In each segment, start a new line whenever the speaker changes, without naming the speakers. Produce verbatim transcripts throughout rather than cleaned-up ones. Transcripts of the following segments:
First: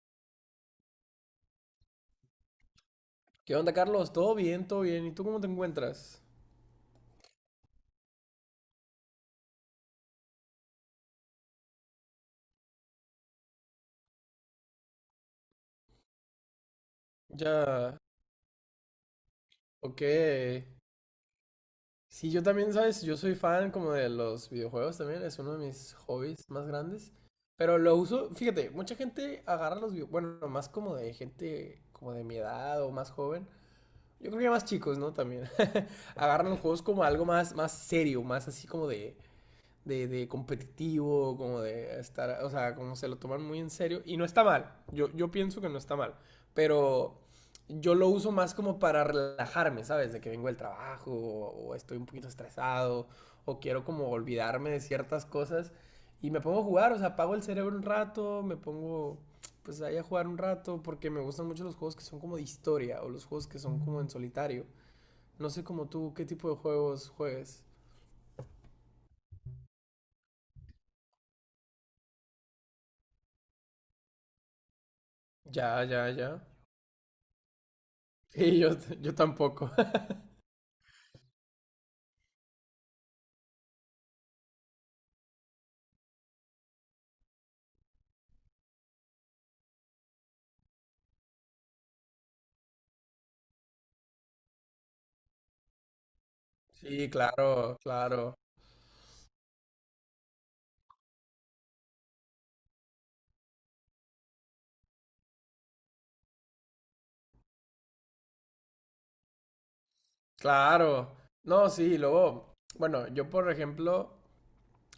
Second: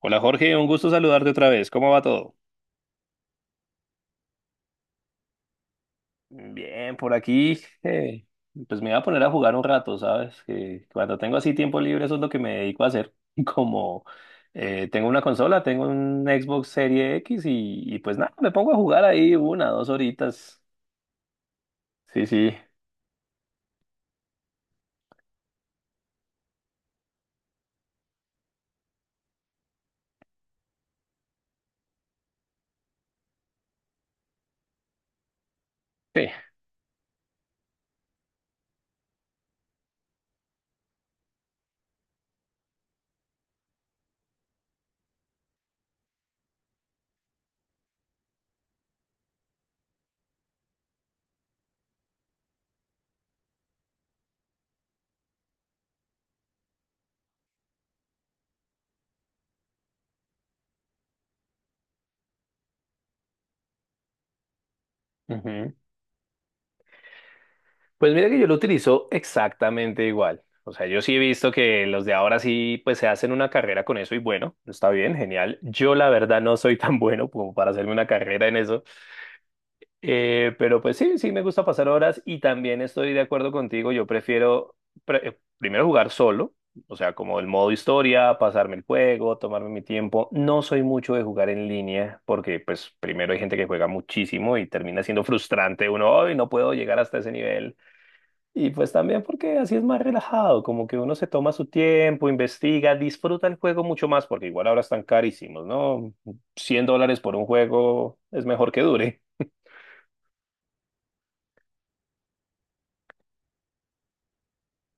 Hola Jorge, un gusto saludarte otra vez. ¿Cómo va todo?
¿Qué onda, Carlos? ¿Todo bien? ¿Todo bien? ¿Y tú cómo te encuentras?
Bien, por aquí, eh, pues me voy a poner a jugar un rato, ¿sabes? Que cuando tengo así tiempo libre, eso es lo que me dedico a hacer. Como eh, tengo una consola, tengo un Xbox Serie X y,
Ya,
y pues nada, me pongo a jugar ahí una, dos
ok.
horitas. Sí,
Sí, yo
sí.
también, ¿sabes? Yo soy fan como de los videojuegos también, es uno de mis hobbies más grandes. Pero lo uso, fíjate, mucha gente agarra los videojuegos, bueno, más como de gente como de mi edad o más joven. Yo creo que más chicos, ¿no? También.
Sí.
Agarran los juegos como algo más, más serio, más así como de, de, de competitivo, como de estar, o sea, como se lo toman muy en serio. Y no está mal, yo, yo pienso que no está mal, pero yo lo uso más como para relajarme, ¿sabes? De que vengo del trabajo o, o estoy un poquito estresado o quiero como olvidarme de ciertas cosas y me pongo a jugar, o sea, apago el cerebro un rato, me pongo pues ahí a jugar un rato porque me gustan mucho los juegos que son como de historia o los juegos que son como en solitario. No sé
Ujú.
como tú qué tipo de juegos juegues.
Pues mira que yo lo utilizo exactamente igual. O sea, yo sí he visto que los de ahora sí, pues se hacen una carrera con eso y bueno, está bien, genial.
Ya,
Yo
ya,
la verdad
ya.
no soy tan bueno como para hacerme una carrera en
Sí, yo,
eso.
yo tampoco.
Eh, pero pues sí, sí me gusta pasar horas y también estoy de acuerdo contigo. Yo prefiero pre- eh, primero jugar solo, o sea, como el modo historia, pasarme el juego, tomarme mi tiempo. No soy mucho de jugar en línea porque pues primero hay gente que juega muchísimo y termina siendo frustrante uno, hoy no puedo llegar
Sí,
hasta ese nivel.
claro, claro,
Y pues también porque así es más relajado, como que uno se toma su tiempo, investiga, disfruta el juego mucho más, porque igual ahora están carísimos, ¿no? Cien dólares por un juego es mejor que dure.
claro. No, sí, luego, bueno, yo por ejemplo,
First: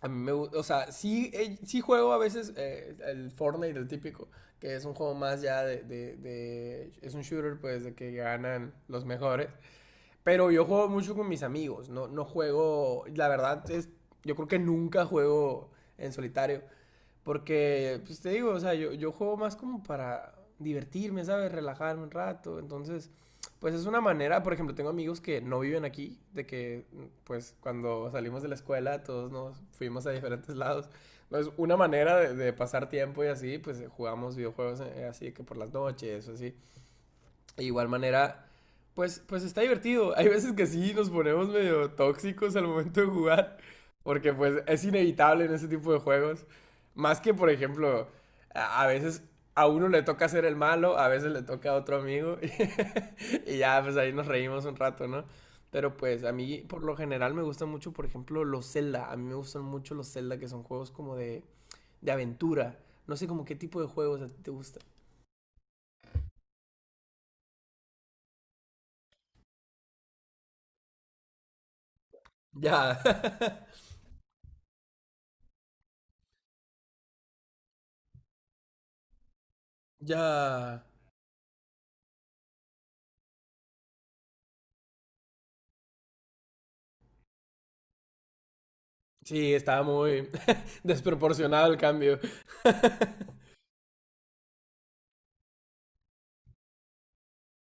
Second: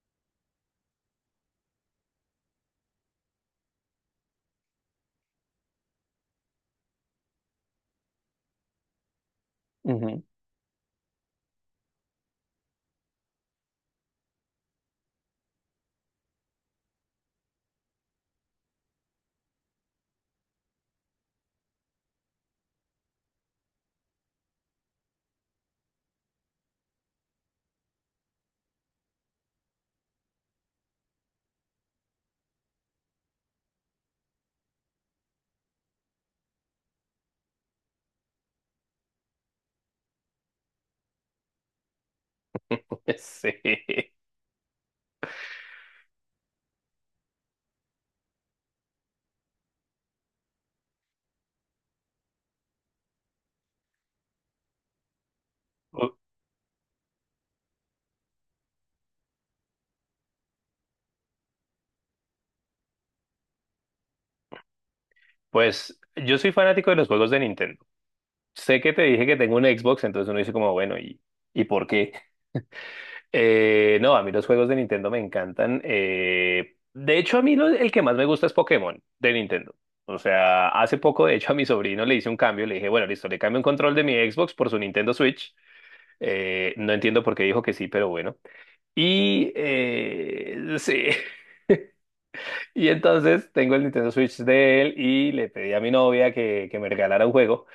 a mí me gusta, o sea, sí, eh, sí juego a veces eh, el Fortnite, el típico, que es un juego más ya de, de, de- es un shooter pues de que ganan los mejores.
Ujú.
Pero yo juego mucho con mis amigos, no, no juego, la verdad es, yo creo que nunca juego en solitario, porque, pues te digo, o sea, yo, yo juego más como para divertirme, ¿sabes? Relajarme un rato, entonces, pues es una manera, por ejemplo, tengo amigos que no viven aquí, de que, pues cuando salimos de la escuela todos nos fuimos a diferentes lados, entonces una manera de, de pasar tiempo y así, pues jugamos videojuegos eh, así que por las noches o así. De igual manera, pues, pues está divertido. Hay veces que sí nos ponemos medio tóxicos al momento de jugar,
Sí.
porque pues es inevitable en ese tipo de juegos. Más que, por ejemplo, a a veces a uno le toca ser el malo, a veces le toca a otro amigo, y ya, pues ahí nos reímos un rato, ¿no? Pero
Pu-
pues a mí por lo general me gustan mucho, por ejemplo, los Zelda. A mí me gustan mucho los Zelda, que son juegos como de, de aventura. No sé como qué tipo de juegos a ti te gustan.
Pues yo soy fanático de los juegos de Nintendo. Sé que te dije que tengo un Xbox, entonces uno dice como, bueno, ¿y, ¿y por qué?
Ya.
Eh, no, a mí los juegos de Nintendo me encantan. Eh, de hecho, a mí lo- el que más me gusta es Pokémon de Nintendo. O sea,
Ya.
hace poco, de hecho, a mi sobrino le hice un cambio. Le dije, bueno, listo, le cambio un control de mi Xbox por su Nintendo Switch. Eh, no entiendo por qué dijo que sí, pero bueno. Y
Sí, estaba muy
eh, sí.
desproporcionado el cambio.
Y entonces tengo el Nintendo Switch de él y le pedí a mi novia que, que me regalara un juego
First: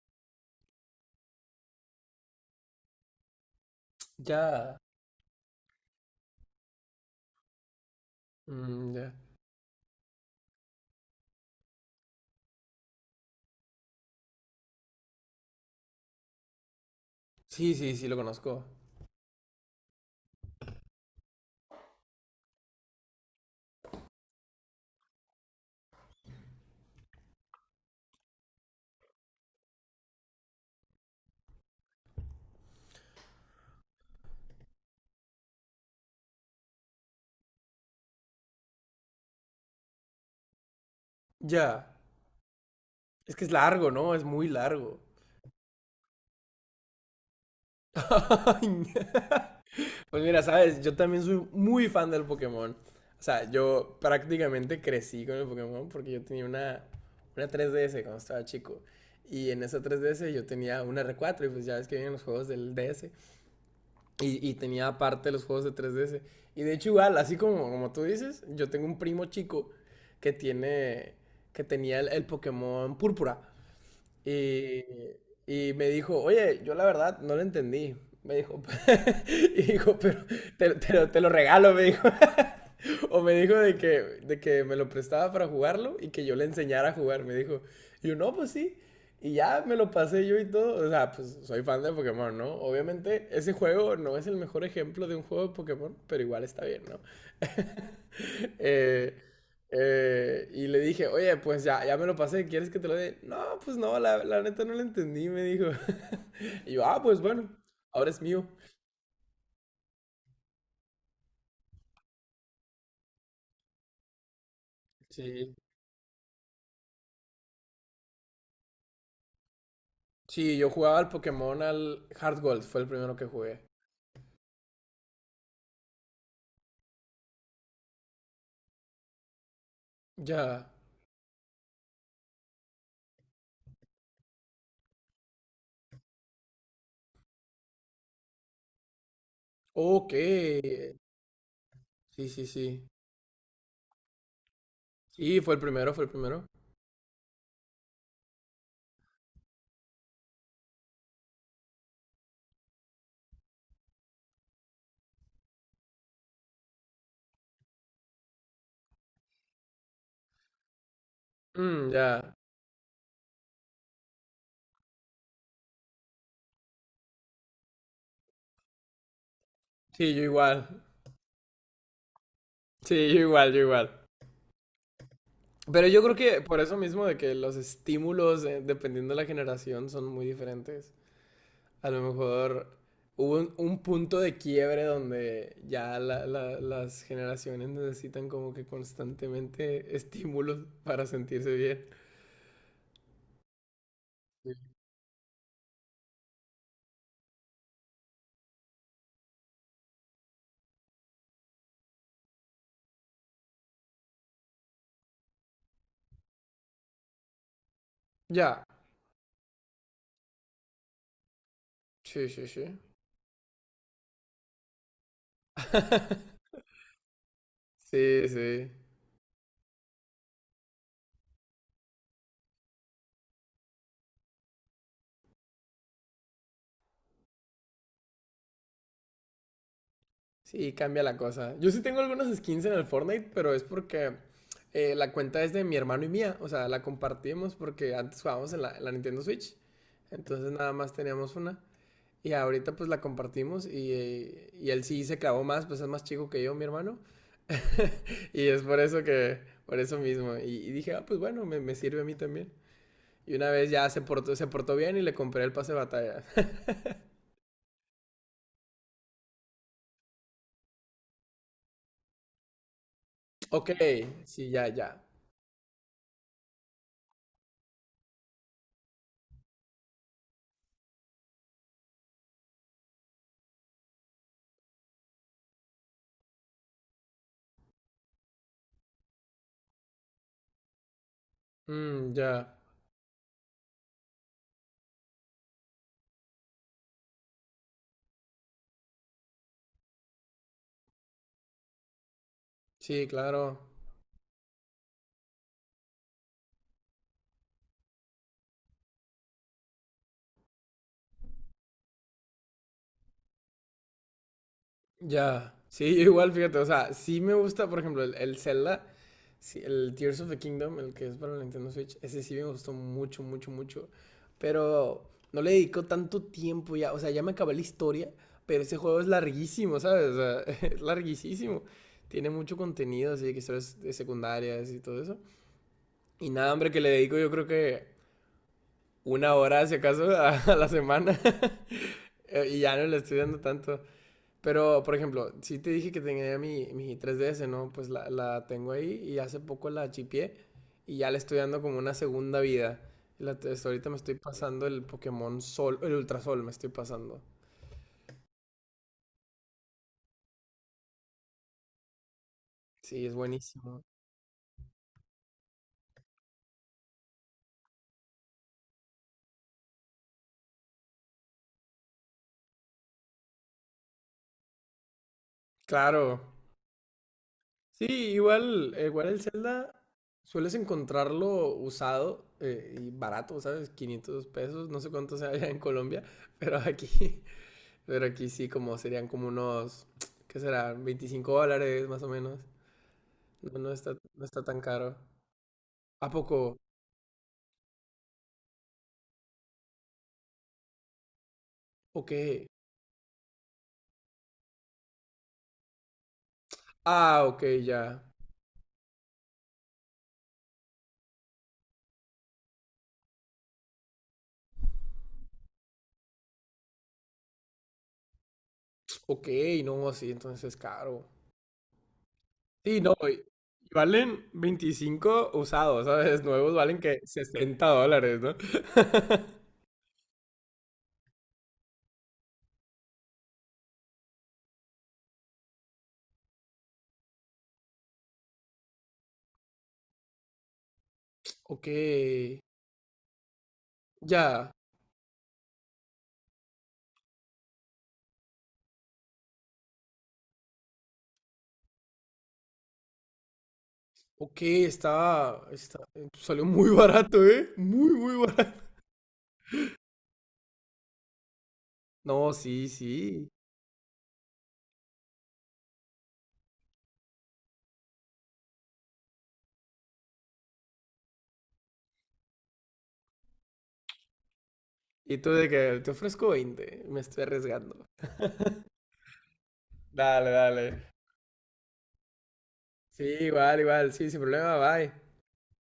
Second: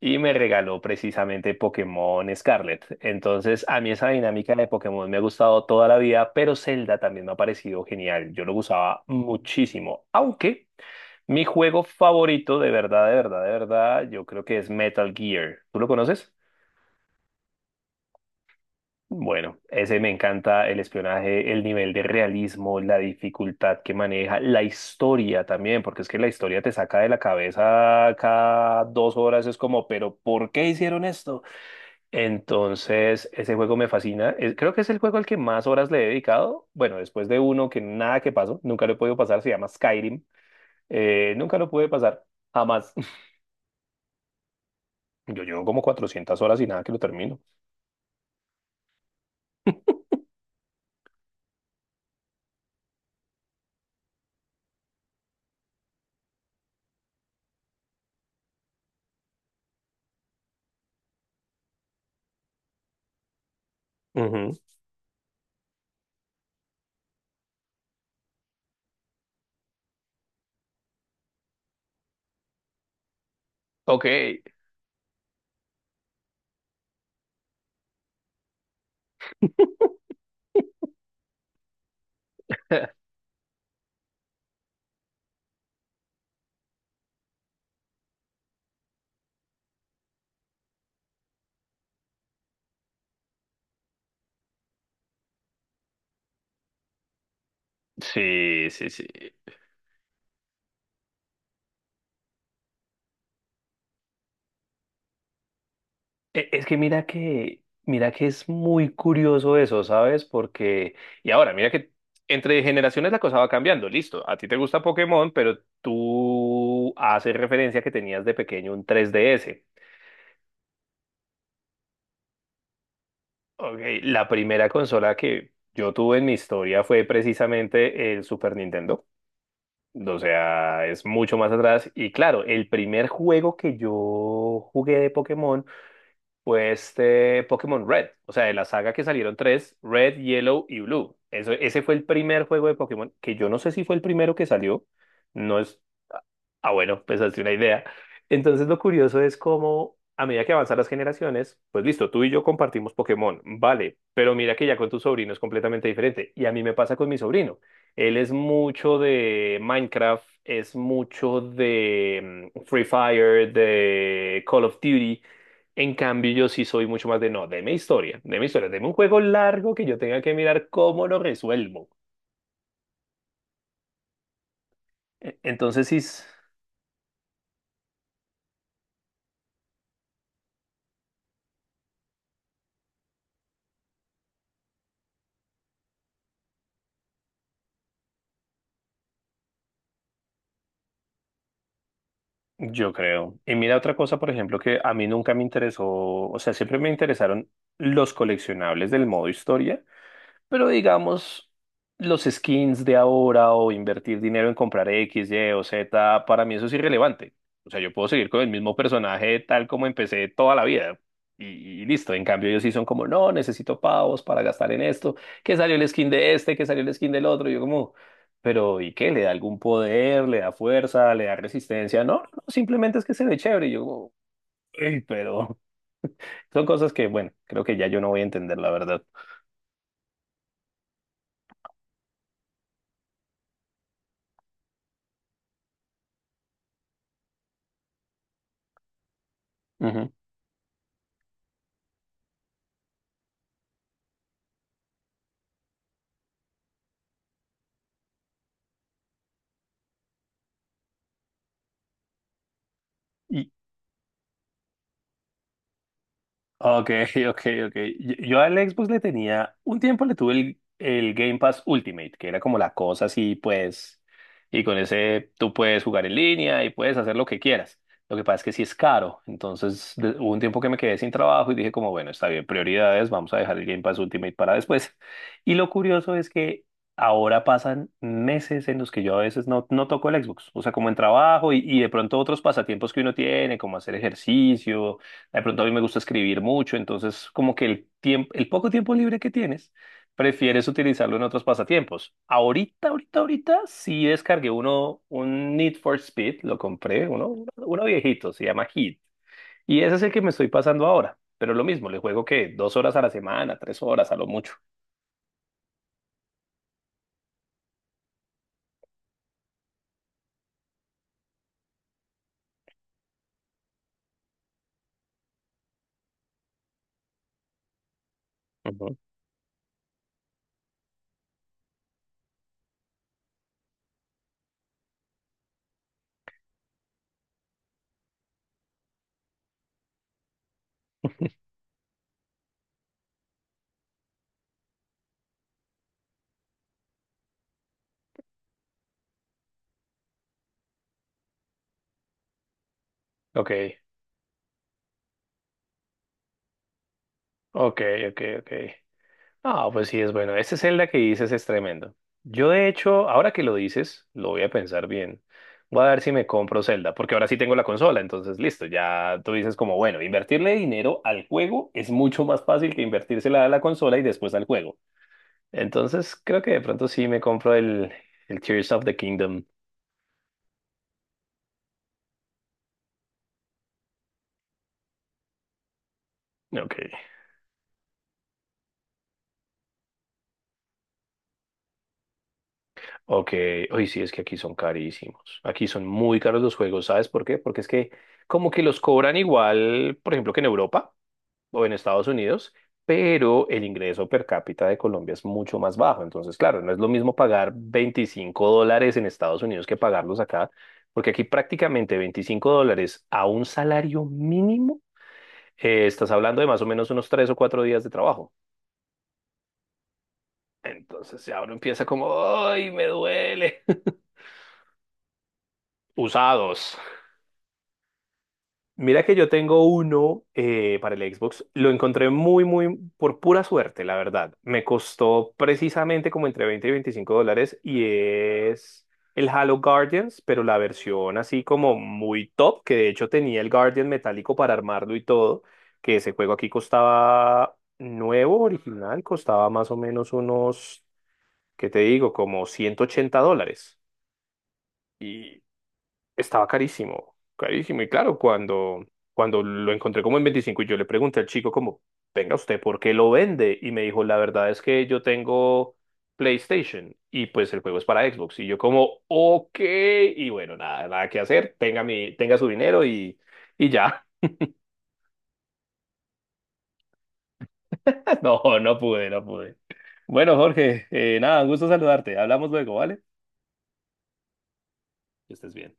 y me regaló precisamente Pokémon Scarlet. Entonces a mí esa dinámica de
Ya.
Pokémon me ha gustado toda la vida, pero Zelda también me ha parecido genial. Yo lo
Mm,
usaba
ya.
muchísimo, aunque mi juego favorito de verdad, de verdad, de verdad, yo creo que es Metal Gear. ¿Tú lo conoces?
Sí, sí, sí, lo conozco.
Bueno, ese me encanta, el espionaje, el nivel de realismo, la dificultad que maneja, la historia también, porque es que la historia te saca de la cabeza cada dos horas, es como, pero ¿por qué hicieron esto? Entonces, ese juego me fascina, es- creo que es el juego al que más horas le he dedicado, bueno, después de uno que nada que pasó, nunca lo he podido pasar, se llama Skyrim. Eh, nunca lo pude
Ya.
pasar, jamás.
Es que es largo, ¿no? Es muy largo.
Yo llevo como cuatrocientas horas y nada que lo termino.
Ay, pues mira, sabes, yo también soy muy fan del Pokémon. O sea, yo prácticamente crecí con el Pokémon porque yo tenía una, una tres D S cuando estaba chico. Y en esa tres D S yo tenía una R cuatro y pues ya ves que vienen los juegos del D S. Y, y,
Ujú.
tenía aparte los juegos de tres D S. Y de hecho, igual, así como, como tú dices, yo tengo un primo chico que tiene. Que tenía el, el Pokémon Púrpura.
Ok.
Y, y, me dijo, oye, yo la verdad no lo entendí. Me dijo, y dijo, pero te, te, lo, te lo regalo, me dijo. O me dijo de que, de que me lo prestaba para jugarlo y que yo le enseñara a jugar. Me dijo, y yo, no, pues sí. Y ya me lo pasé yo y todo. O sea, pues soy fan de Pokémon, ¿no? Obviamente, ese juego no es el mejor ejemplo de un juego de Pokémon, pero igual está bien, ¿no?
Sí, sí, sí.
Eh, eh, y le dije, oye, pues ya, ya me lo pasé, ¿quieres que te lo dé? No, pues no, la, la neta no lo entendí, me dijo.
E- Es
Y
que
yo, ah,
mira
pues bueno,
que,
ahora
mira
es
que
mío.
es muy curioso eso, ¿sabes? Porque, y ahora, mira que entre generaciones la cosa va cambiando, listo. A ti te gusta Pokémon,
Sí.
pero tú haces referencia que tenías de pequeño un tres D S.
Sí, yo jugaba al Pokémon al Heart Gold, fue el primero que jugué.
Ok, la primera consola que yo tuve en mi historia fue precisamente el Super Nintendo. O
Ya.
sea, es mucho más atrás. Y claro, el primer juego que yo jugué de Pokémon fue este Pokémon Red. O sea, de la saga que salieron tres,
Ok.
Red, Yellow y
Sí,
Blue. Eso, ese fue el primer
sí,
juego de
sí.
Pokémon, que yo no sé si fue el primero que salió.
Sí, fue
No,
el
es,
primero, fue el primero.
Ah, bueno, pensaste una idea. Entonces lo curioso es cómo a medida que avanzan las generaciones, pues listo, tú y yo compartimos Pokémon, vale, pero mira que ya con tu sobrino es completamente diferente. Y a mí me pasa con mi sobrino. Él es mucho de Minecraft, es mucho
Mm, ya.
de mm, Free Fire, de Call of Duty. En cambio, yo sí soy mucho más de no, deme historia, deme historia, deme un juego largo que yo
Sí,
tenga
yo
que mirar
igual.
cómo lo resuelvo.
Sí, yo igual, yo igual.
E-
Pero
Entonces sí.
yo creo que por eso mismo de que los estímulos, eh, dependiendo de la generación, son muy diferentes. A lo mejor hubo un, un punto de quiebre donde ya la- la- las generaciones necesitan como que constantemente estímulos para sentirse bien.
Yo creo. Y mira otra cosa, por ejemplo, que a mí nunca me interesó, o sea, siempre me interesaron los coleccionables del modo historia. Pero digamos, los skins de ahora o invertir dinero en comprar X, Y o Z, para mí eso es irrelevante. O sea, yo puedo seguir con el
Ya.
mismo personaje tal como empecé toda la vida. Y, y listo, en
Sí, sí,
cambio ellos
sí.
sí son como, no, necesito pavos para gastar en esto, que salió el skin de este, que salió el skin del otro, y yo como,
Sí, sí.
pero ¿y qué? ¿Le da algún poder? ¿Le da fuerza? ¿Le da resistencia? No, no, no, simplemente es que se ve chévere, y yo como, "Ey, pero son cosas que, bueno, creo que ya yo no voy a entender la verdad.
Sí, cambia la cosa. Yo sí tengo algunas skins en el Fortnite, pero es porque eh, la cuenta es de mi hermano y mía. O sea, la compartimos porque antes jugábamos en la, en la Nintendo Switch.
Ujú.
Entonces nada más teníamos una. Y ahorita pues la compartimos y, eh, y él sí se clavó más, pues es más chico que yo, mi hermano. Y es por eso que, por eso mismo. Y, y dije, ah, pues bueno, me, me sirve a mí también. Y una vez ya se portó, se portó bien y le compré el pase de batalla.
Ok, ok, ok. Yo, yo al Xbox le tenía, un tiempo le tuve el, el Game Pass Ultimate, que era como la cosa así,
Ok,
pues,
sí,
y
ya,
con
ya.
ese tú puedes jugar en línea y puedes hacer lo que quieras. Lo que pasa es que sí es caro, entonces de- hubo un tiempo que me quedé sin trabajo y dije como, bueno, está bien, prioridades, vamos a dejar el Game Pass Ultimate para después. Y lo curioso es que ahora pasan meses en los que yo a veces no, no toco el Xbox, o sea, como en trabajo y, y de
Mm,
pronto otros
ya.
pasatiempos que uno tiene, como hacer ejercicio, de pronto a mí me gusta escribir mucho, entonces como que el tiempo, el poco tiempo libre que tienes, prefieres utilizarlo en otros pasatiempos. Ahorita,
Sí,
ahorita,
claro.
ahorita sí descargué uno, un Need for Speed, lo compré, uno, uno viejito, se llama Heat. Y ese es el que me estoy pasando ahora. Pero lo mismo, le juego que dos horas a la semana, tres horas a lo mucho.
Ya, sí, yo igual, fíjate, o sea, sí me gusta, por ejemplo, el, el Zelda, sí, el Tears of the Kingdom, el que es para la Nintendo Switch, ese sí me gustó mucho, mucho, mucho, pero no le dedicó tanto tiempo ya, o sea, ya me acabé la historia, pero ese
Ujú.
juego es larguísimo, ¿sabes? O sea, es larguísimo, tiene mucho contenido, así que historias de secundarias y todo eso, y nada, hombre, que le dedico yo creo que una hora, si acaso, a, a la semana, y ya no le estoy dando tanto. Pero, por ejemplo, si te dije que tenía mi, mi tres D S, ¿no? Pues la, la tengo ahí y hace poco la chipié y ya le estoy dando como una segunda vida. La-
Ok,
hasta ahorita me estoy pasando el Pokémon Sol, el Ultra Sol me estoy pasando.
ok, ok, ok. Ah, pues sí, es bueno. Este Zelda que dices es tremendo. Yo, de
Sí,
hecho,
es
ahora que lo
buenísimo.
dices, lo voy a pensar bien. Voy a ver si me compro Zelda, porque ahora sí tengo la consola, entonces listo, ya tú dices como, bueno, invertirle dinero al juego es mucho más fácil que invertírsela a la consola y después al juego. Entonces,
Claro.
creo que de pronto sí me compro
Sí,
el, el Tears
igual,
of the
igual el
Kingdom.
Zelda sueles encontrarlo usado eh, y barato, ¿sabes? quinientos pesos, no sé cuánto sea allá en Colombia, pero
Ok,
aquí, pero aquí sí como serían como unos, ¿qué será? veinticinco dólares más o menos.
ok.
No, no
Hoy
está,
sí, es que
no
aquí
está
son
tan caro.
carísimos. Aquí son
¿A
muy
poco?
caros los juegos, ¿sabes por qué? Porque es que como que los cobran igual, por ejemplo, que en Europa, o en Estados
Ok.
Unidos, pero el ingreso per cápita de Colombia es mucho más bajo. Entonces, claro, no es lo mismo
Ah, ok,
pagar
ya.
veinticinco dólares en Estados Unidos que pagarlos acá, porque aquí prácticamente veinticinco dólares a un salario mínimo, eh, estás hablando de más o menos unos tres o cuatro días de trabajo.
Ok, no, sí, entonces es caro.
Entonces ya uno empieza como, ¡ay,
Sí,
me
no, y
duele!
y valen veinticinco usados, ¿sabes? Nuevos
Usados.
valen que sesenta dólares, ¿no?
Mira que yo tengo uno eh, para el Xbox. Lo encontré muy, muy por pura suerte, la verdad. Me costó precisamente como entre veinte y veinticinco dólares y es el Halo Guardians, pero la versión así
Ok,
como muy top, que de hecho tenía el Guardian metálico
ya.
para armarlo y todo, que ese juego aquí costaba nuevo, original, costaba más o menos unos, ¿qué te digo? Como ciento ochenta dólares.
Ok, está,
Y
está. Salió
estaba
muy
carísimo,
barato, ¿eh?
carísimo. Y
Muy, muy
claro,
barato.
cuando, cuando lo encontré como en veinticinco y yo le pregunté al chico como,
No,
venga usted,
sí,
¿por qué lo
sí.
vende? Y me dijo, la verdad es que yo tengo PlayStation y pues el juego es para Xbox. Y yo como, ok, y bueno, nada, nada que hacer, tenga mi, tenga su dinero y, y ya.
Y tú de que te ofrezco veinte me estoy arriesgando.
No, no pude, no pude.
Dale,
Bueno, Jorge,
dale.
eh, nada, un gusto saludarte. Hablamos luego, ¿vale?
Sí, igual, igual. Sí, sin problema, bye.
Que estés bien.